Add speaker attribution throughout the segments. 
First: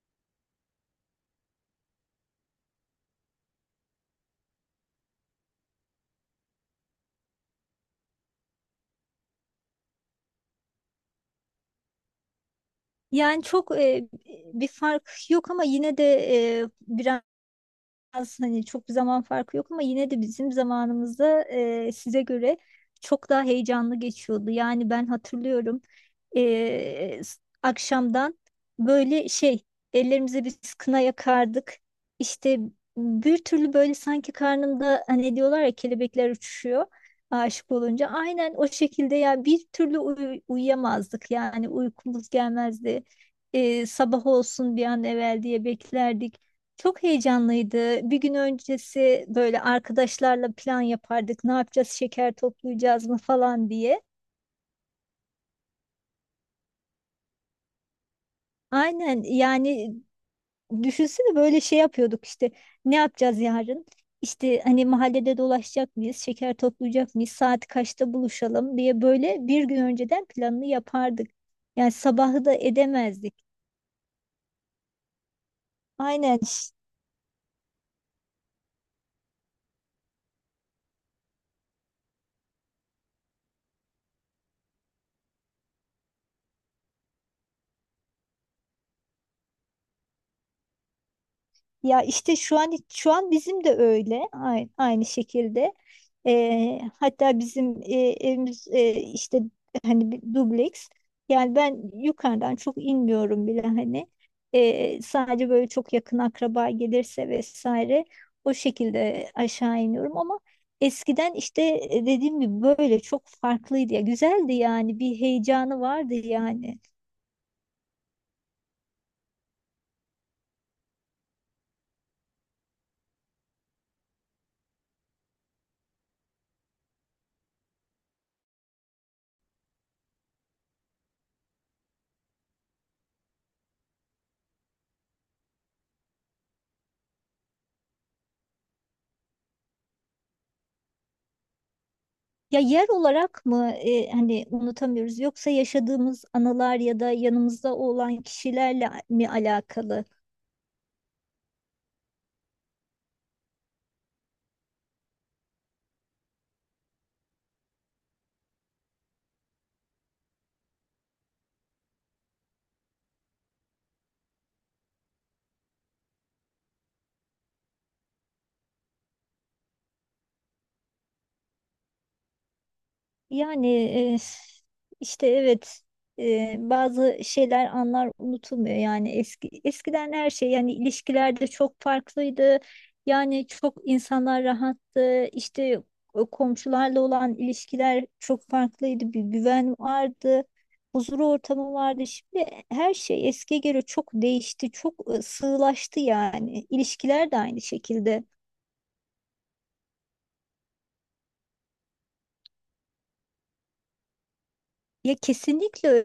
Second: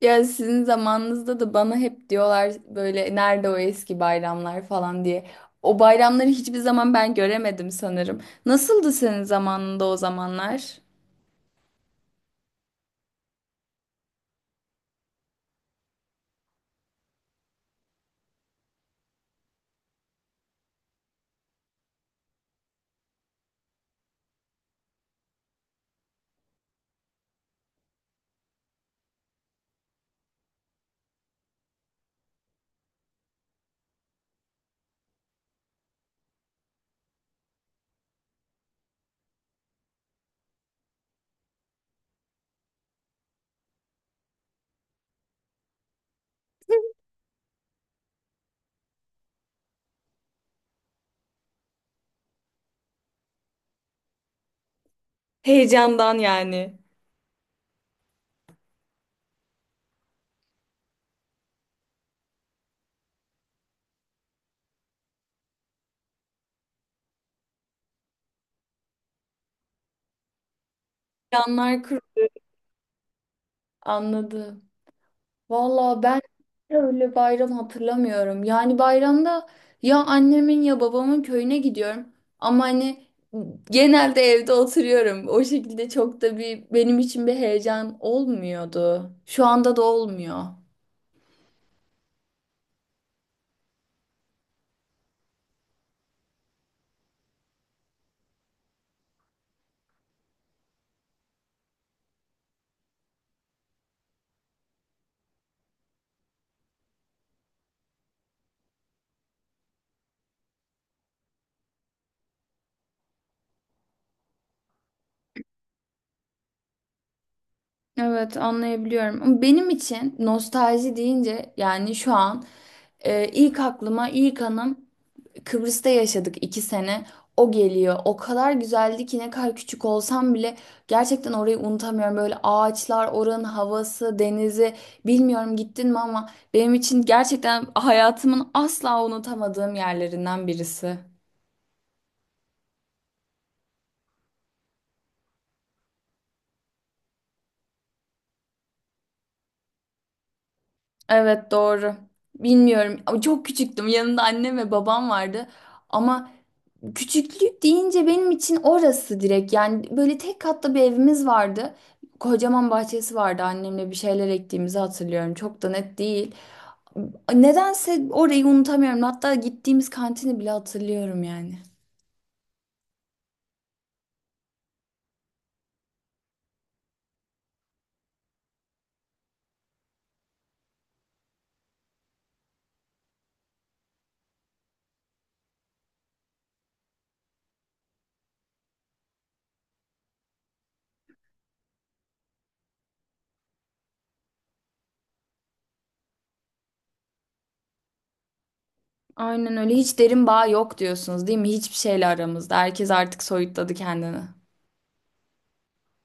Speaker 1: Ya sizin zamanınızda da bana hep diyorlar böyle nerede o eski bayramlar falan diye. O bayramları hiçbir zaman ben göremedim sanırım. Nasıldı senin zamanında o zamanlar?
Speaker 2: Yani çok bir fark yok ama yine de e, az hani çok bir zaman farkı yok ama yine de bizim zamanımızda size göre çok daha heyecanlı geçiyordu. Yani ben hatırlıyorum, akşamdan böyle şey, ellerimize biz kına yakardık. İşte bir türlü böyle sanki karnımda, hani diyorlar ya kelebekler uçuşuyor aşık olunca. Aynen o şekilde, ya bir türlü uyuyamazdık yani, uykumuz gelmezdi. Sabah olsun bir an evvel diye beklerdik. Çok heyecanlıydı. Bir gün öncesi böyle arkadaşlarla plan yapardık. Ne yapacağız? Şeker toplayacağız mı falan diye.
Speaker 1: Heyecandan yani.
Speaker 2: Aynen yani, düşünsene böyle şey yapıyorduk işte. Ne yapacağız yarın? İşte hani, mahallede dolaşacak mıyız? Şeker toplayacak mıyız? Saat kaçta buluşalım diye böyle bir gün önceden planını yapardık.
Speaker 1: Heyecanlar
Speaker 2: Yani sabahı da edemezdik.
Speaker 1: anladı. Valla ben
Speaker 2: Aynen.
Speaker 1: öyle bayram hatırlamıyorum. Yani bayramda ya annemin ya babamın köyüne gidiyorum. Ama hani genelde evde oturuyorum. O şekilde çok da bir benim için bir heyecan olmuyordu. Şu anda da olmuyor.
Speaker 2: Ya işte şu an bizim de öyle, aynı şekilde. Hatta bizim evimiz, işte hani bir dubleks. Yani ben yukarıdan çok inmiyorum bile hani. Sadece böyle çok yakın akraba gelirse vesaire, o şekilde aşağı iniyorum ama eskiden işte, dediğim gibi böyle çok farklıydı ya. Güzeldi yani, bir heyecanı vardı yani.
Speaker 1: Evet, anlayabiliyorum. Ama benim için nostalji deyince yani şu an ilk aklıma ilk anım Kıbrıs'ta yaşadık 2 sene. O geliyor. O kadar güzeldi ki ne kadar küçük olsam bile gerçekten orayı unutamıyorum. Böyle ağaçlar, oranın havası, denizi, bilmiyorum gittin mi ama benim için gerçekten hayatımın asla unutamadığım yerlerinden birisi.
Speaker 2: Ya yer olarak mı hani unutamıyoruz, yoksa yaşadığımız anılar ya da yanımızda olan kişilerle mi alakalı?
Speaker 1: Evet, doğru. Bilmiyorum. Ama çok küçüktüm. Yanımda annem ve babam vardı. Ama küçüklük deyince benim için orası direkt yani böyle tek katlı bir evimiz vardı. Kocaman bahçesi vardı, annemle bir şeyler ektiğimizi hatırlıyorum, çok da net değil. Nedense orayı unutamıyorum, hatta gittiğimiz kantini bile hatırlıyorum yani.
Speaker 2: Yani, e, işte evet, bazı şeyler, anlar unutulmuyor. Yani eskiden her şey, yani ilişkilerde çok farklıydı, yani çok insanlar rahattı işte, o komşularla olan ilişkiler çok farklıydı, bir güven vardı, huzur ortamı vardı. Şimdi her şey eskiye göre çok değişti, çok sığlaştı yani, ilişkiler de aynı şekilde.
Speaker 1: Aynen öyle, hiç derin bağ yok diyorsunuz değil mi? Hiçbir şeyle aramızda, herkes artık soyutladı kendini.
Speaker 2: Ya kesinlikle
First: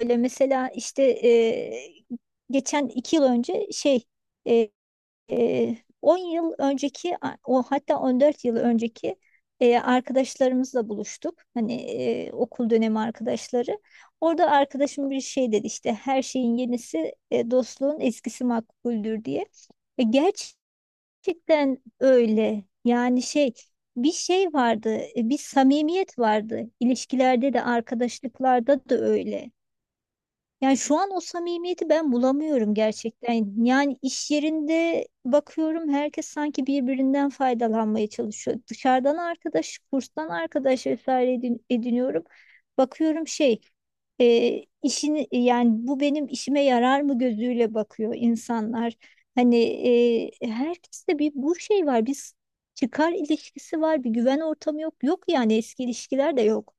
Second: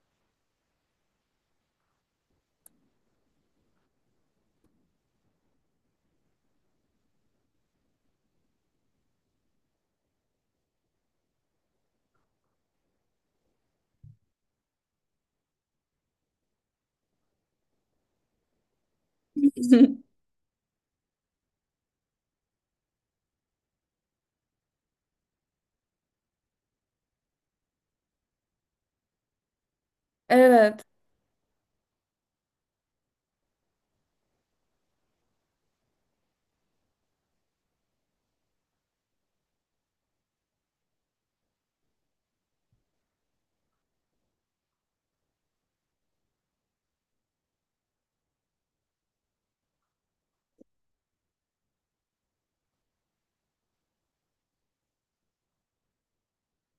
Speaker 2: öyle. Mesela işte, geçen 2 yıl önce, e, e, 10 yıl önceki, o, hatta 14 yıl önceki arkadaşlarımızla buluştuk. Hani, okul dönemi arkadaşları. Orada arkadaşım bir şey dedi işte: her şeyin yenisi, dostluğun eskisi makbuldür diye. Ve gerçekten öyle. Yani şey, bir şey vardı, bir samimiyet vardı. İlişkilerde de arkadaşlıklarda da öyle. Yani
Speaker 1: Evet.
Speaker 2: şu an o samimiyeti ben bulamıyorum gerçekten. Yani iş yerinde bakıyorum, herkes sanki birbirinden faydalanmaya çalışıyor. Dışarıdan arkadaş, kurstan arkadaş vesaire ediniyorum. Bakıyorum şey, işini, yani bu benim işime yarar mı gözüyle bakıyor insanlar. Hani herkeste bir bu şey var, bir çıkar ilişkisi var, bir güven ortamı yok. Yok yani, eski ilişkiler de yok.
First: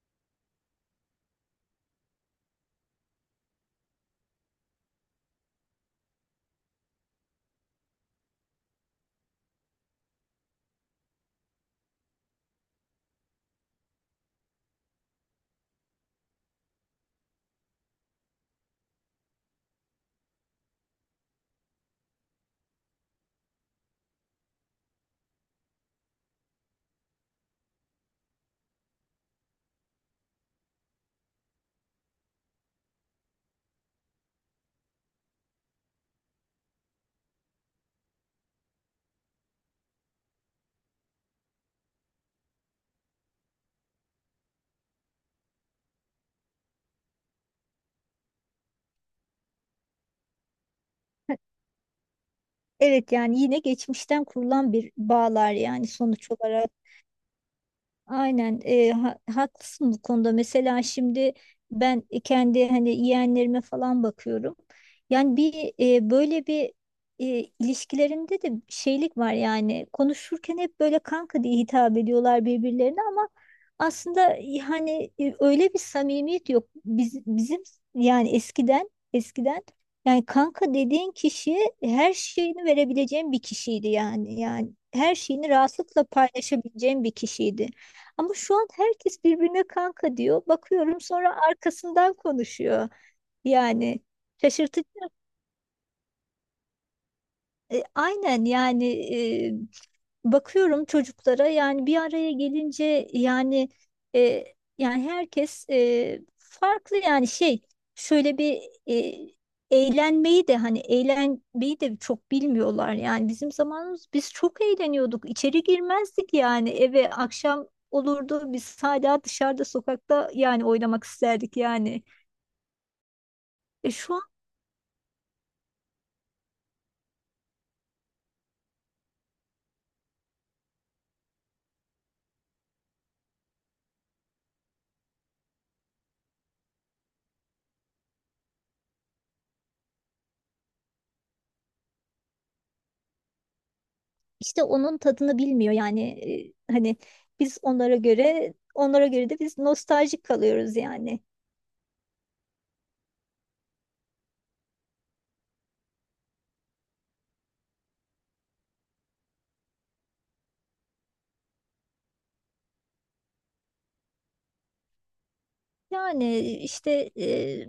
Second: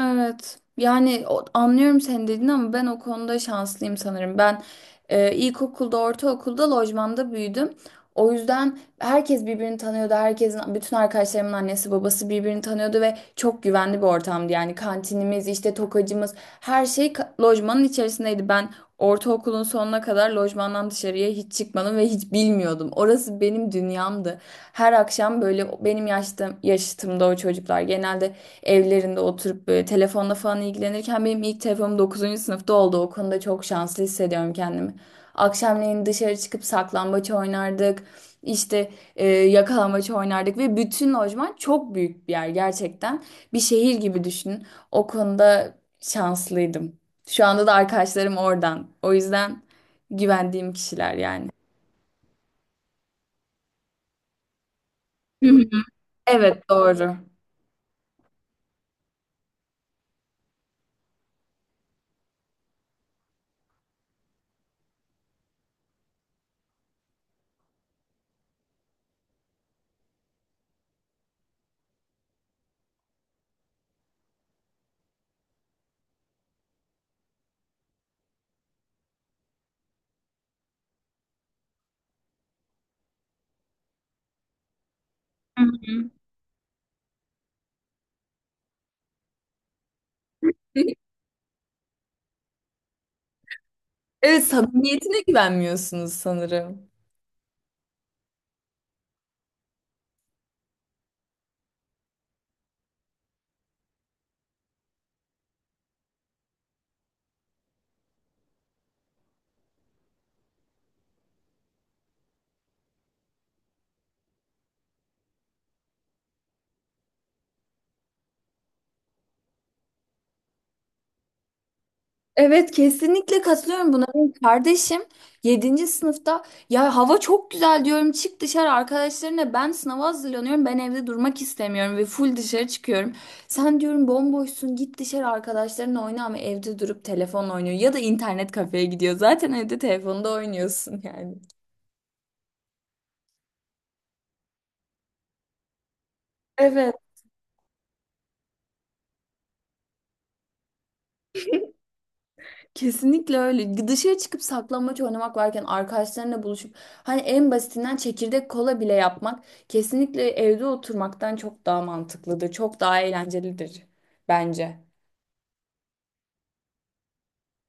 Speaker 1: Evet. Yani anlıyorum senin dediğini ama ben o konuda şanslıyım sanırım. Ben ilkokulda, ortaokulda lojmanda büyüdüm. O yüzden herkes birbirini tanıyordu. Herkesin, bütün arkadaşlarımın annesi babası birbirini tanıyordu ve çok güvenli bir ortamdı. Yani kantinimiz, işte tokacımız, her şey lojmanın içerisindeydi. Ben ortaokulun sonuna kadar lojmandan dışarıya hiç çıkmadım ve hiç bilmiyordum. Orası benim dünyamdı. Her akşam böyle benim yaştım, yaşıtımda o çocuklar genelde evlerinde oturup böyle telefonla falan ilgilenirken benim ilk telefonum dokuzuncu sınıfta oldu. O konuda çok şanslı hissediyorum kendimi. Akşamleyin dışarı çıkıp saklambaç oynardık. İşte yakalambaç oynardık ve bütün lojman çok büyük bir yer gerçekten. Bir şehir gibi düşünün. O konuda şanslıydım. Şu anda da arkadaşlarım oradan. O yüzden güvendiğim kişiler yani.
Speaker 2: Evet yani, yine geçmişten kurulan bir
Speaker 1: Hı
Speaker 2: bağlar
Speaker 1: hı.
Speaker 2: yani, sonuç
Speaker 1: Evet,
Speaker 2: olarak.
Speaker 1: doğru.
Speaker 2: Aynen, haklısın bu konuda. Mesela şimdi ben kendi hani yeğenlerime falan bakıyorum. Yani bir, böyle bir, e, ilişkilerinde de şeylik var yani. Konuşurken hep böyle kanka diye hitap ediyorlar birbirlerine, ama aslında hani, öyle bir samimiyet yok. Bizim yani eskiden yani, kanka dediğin kişiye her şeyini verebileceğim bir kişiydi yani. Yani her şeyini rahatlıkla paylaşabileceğim bir kişiydi. Ama şu an herkes birbirine kanka diyor. Bakıyorum, sonra arkasından konuşuyor. Yani
Speaker 1: Evet,
Speaker 2: şaşırtıcı.
Speaker 1: samimiyetine güvenmiyorsunuz sanırım.
Speaker 2: Aynen yani, e, bakıyorum çocuklara, yani bir araya gelince yani, e, yani herkes farklı yani, şey, şöyle bir, e, eğlenmeyi de hani eğlenmeyi de çok bilmiyorlar. Yani bizim zamanımız, biz çok eğleniyorduk, içeri girmezdik yani. Eve akşam olurdu, biz hala dışarıda sokakta yani oynamak isterdik yani.
Speaker 1: Evet, kesinlikle katılıyorum buna.
Speaker 2: Şu an
Speaker 1: Benim kardeşim yedinci sınıfta, ya hava çok güzel diyorum, çık dışarı arkadaşlarına, ben sınava hazırlanıyorum, ben evde durmak istemiyorum ve full dışarı çıkıyorum. Sen, diyorum, bomboşsun, git dışarı arkadaşlarınla oyna, ama evde durup telefonla oynuyor ya da internet kafeye gidiyor, zaten evde telefonda oynuyorsun yani.
Speaker 2: işte onun tadını bilmiyor yani,
Speaker 1: Evet.
Speaker 2: hani biz onlara göre de biz nostaljik kalıyoruz yani.
Speaker 1: Kesinlikle öyle. Dışarı çıkıp saklambaç oynamak varken, arkadaşlarınla buluşup hani en basitinden çekirdek kola bile yapmak kesinlikle evde oturmaktan çok daha mantıklıdır. Çok daha eğlencelidir bence.
Speaker 2: Yani işte,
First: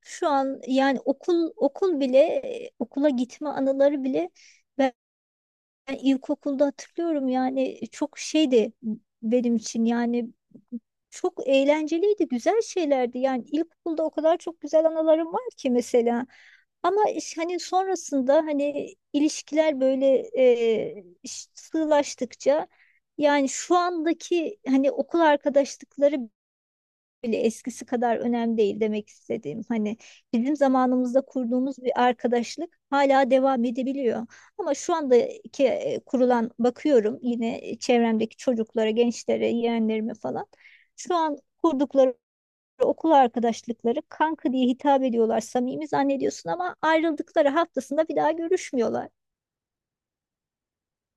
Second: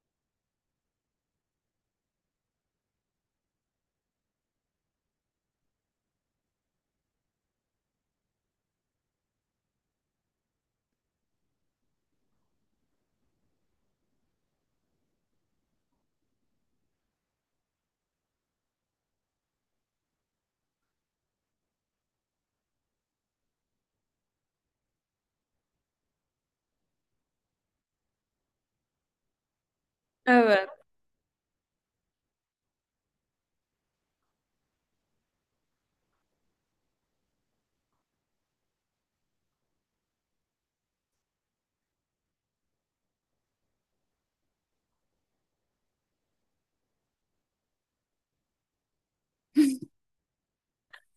Speaker 2: şu an yani okul bile, okula gitme anıları bile, ben ilkokulda hatırlıyorum, yani çok şeydi benim için yani, çok eğlenceliydi, güzel şeylerdi yani. İlkokulda o kadar çok güzel anılarım var ki mesela, ama hani sonrasında, hani ilişkiler böyle sığlaştıkça yani, şu andaki hani okul arkadaşlıkları bile eskisi kadar önemli değil demek istediğim. Hani bizim
Speaker 1: Evet.
Speaker 2: zamanımızda kurduğumuz bir arkadaşlık hala devam edebiliyor. Ama şu andaki, kurulan, bakıyorum yine çevremdeki çocuklara, gençlere, yeğenlerime falan. Şu an kurdukları okul arkadaşlıkları, kanka diye hitap ediyorlar, samimi zannediyorsun ama ayrıldıkları haftasında bir daha görüşmüyorlar.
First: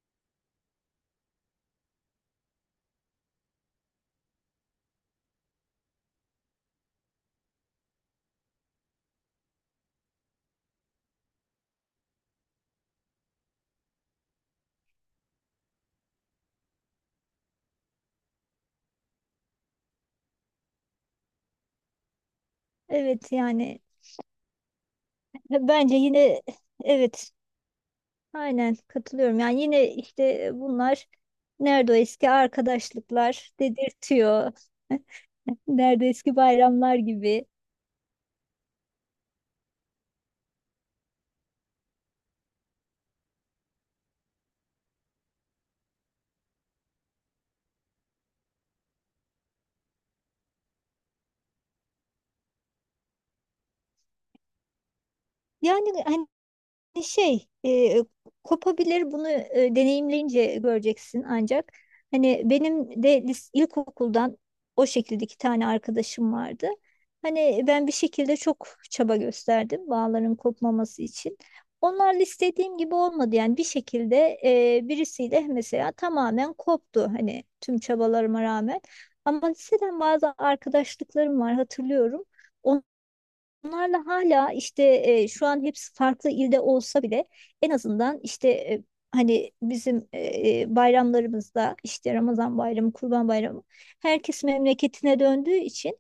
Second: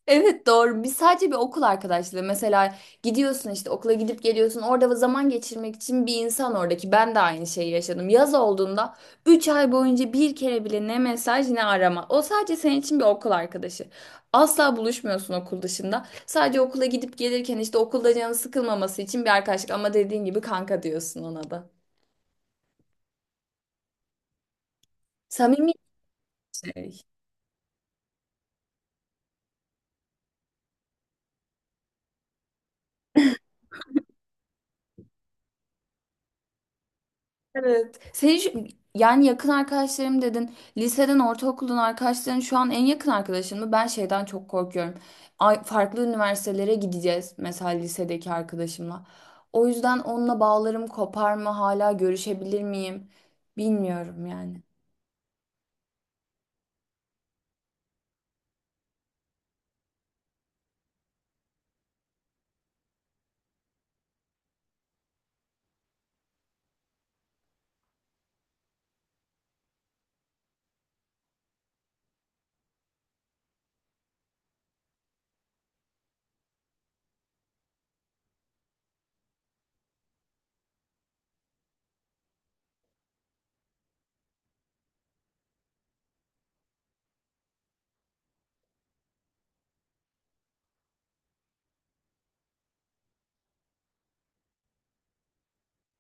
Speaker 1: Evet, doğru. Biz sadece bir okul arkadaşlığı. Mesela gidiyorsun işte, okula gidip geliyorsun. Orada zaman geçirmek için bir insan oradaki. Ben de aynı şeyi yaşadım. Yaz olduğunda 3 ay boyunca bir kere bile ne mesaj ne arama. O sadece senin için bir okul arkadaşı. Asla buluşmuyorsun okul dışında. Sadece okula gidip gelirken işte okulda canı sıkılmaması için bir arkadaşlık. Ama dediğin gibi kanka diyorsun ona da.
Speaker 2: Evet yani,
Speaker 1: Samimi
Speaker 2: bence yine
Speaker 1: bir şey.
Speaker 2: evet. Aynen katılıyorum. Yani yine işte, bunlar nerede o eski arkadaşlıklar dedirtiyor. Nerede eski bayramlar gibi.
Speaker 1: Evet. Senin yani yakın arkadaşlarım dedin. Liseden, ortaokuldan arkadaşların şu an en yakın arkadaşın mı? Ben şeyden çok korkuyorum. Ay, farklı üniversitelere gideceğiz mesela lisedeki arkadaşımla. O yüzden onunla bağlarım kopar mı? Hala görüşebilir miyim? Bilmiyorum yani.
Speaker 2: Yani hani, şey, kopabilir, bunu deneyimleyince göreceksin ancak. Hani benim de ilkokuldan o şekilde 2 tane arkadaşım vardı. Hani ben bir şekilde çok çaba gösterdim bağların kopmaması için. Onlarla istediğim gibi olmadı yani. Bir şekilde, birisiyle mesela tamamen koptu, hani tüm çabalarıma rağmen. Ama liseden bazı arkadaşlıklarım var hatırlıyorum. Bunlarla hala işte, şu an hepsi farklı ilde olsa bile, en azından işte, hani bizim bayramlarımızda, işte Ramazan bayramı, Kurban bayramı, herkes memleketine döndüğü için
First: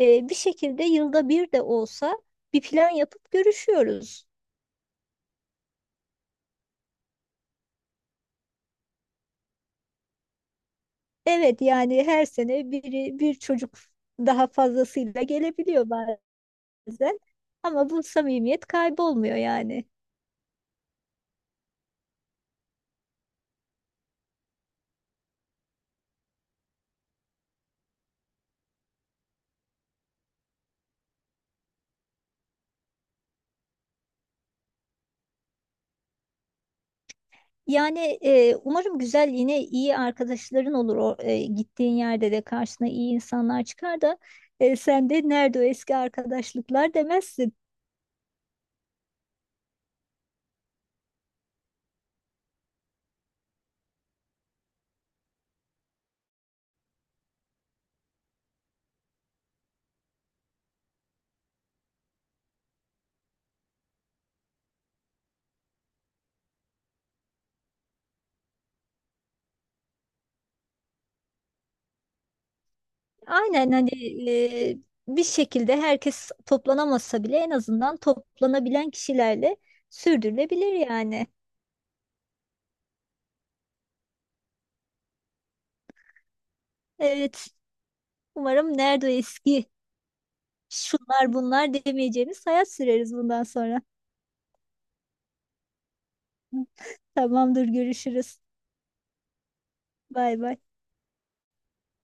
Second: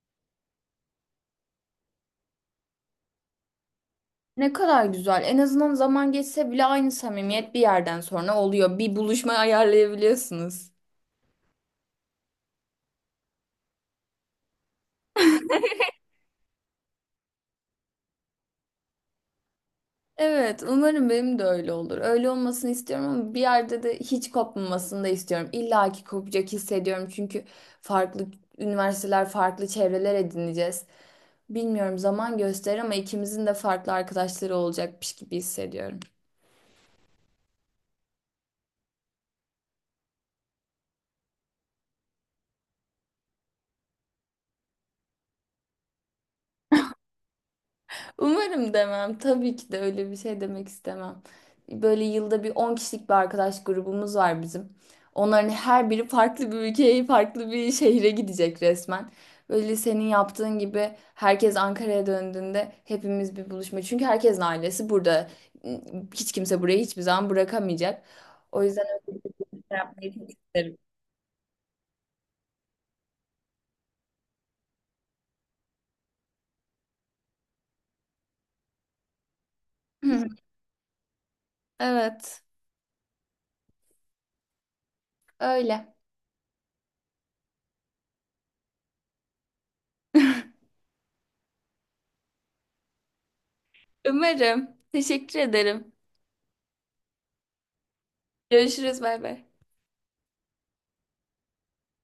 Speaker 2: bir şekilde yılda bir de olsa bir plan yapıp görüşüyoruz.
Speaker 1: Ne kadar güzel. En azından zaman geçse bile aynı samimiyet bir yerden sonra oluyor. Bir buluşma ayarlayabiliyorsunuz.
Speaker 2: Evet yani, her sene biri bir çocuk daha fazlasıyla gelebiliyor bazen, ama bu samimiyet kaybolmuyor yani.
Speaker 1: Evet, umarım benim de öyle olur. Öyle olmasını istiyorum ama bir yerde de hiç kopmamasını da istiyorum. İlla ki kopacak hissediyorum, çünkü farklı üniversiteler, farklı çevreler edineceğiz. Bilmiyorum, zaman gösterir, ama ikimizin de farklı arkadaşları olacakmış gibi hissediyorum.
Speaker 2: Yani, umarım güzel, yine iyi arkadaşların olur. O, gittiğin yerde de karşına iyi insanlar çıkar da, sen de nerede o eski arkadaşlıklar demezsin.
Speaker 1: Umarım demem. Tabii ki de öyle bir şey demek istemem. Böyle yılda bir 10 kişilik bir arkadaş grubumuz var bizim. Onların her biri farklı bir ülkeye, farklı bir şehre gidecek resmen. Böyle senin yaptığın gibi herkes Ankara'ya döndüğünde hepimiz bir buluşma. Çünkü herkesin ailesi burada. Hiç kimse burayı hiçbir zaman bırakamayacak. O yüzden öyle bir şey yapmayı çok isterim.
Speaker 2: Aynen hani, e, bir şekilde herkes toplanamasa bile, en azından toplanabilen kişilerle sürdürülebilir yani.
Speaker 1: Evet, öyle.
Speaker 2: Evet, umarım nerede o eski şunlar bunlar demeyeceğimiz hayat süreriz bundan sonra.
Speaker 1: Umarım. Teşekkür ederim.
Speaker 2: Tamamdır, görüşürüz.
Speaker 1: Görüşürüz, bay bay.
Speaker 2: Bay bay.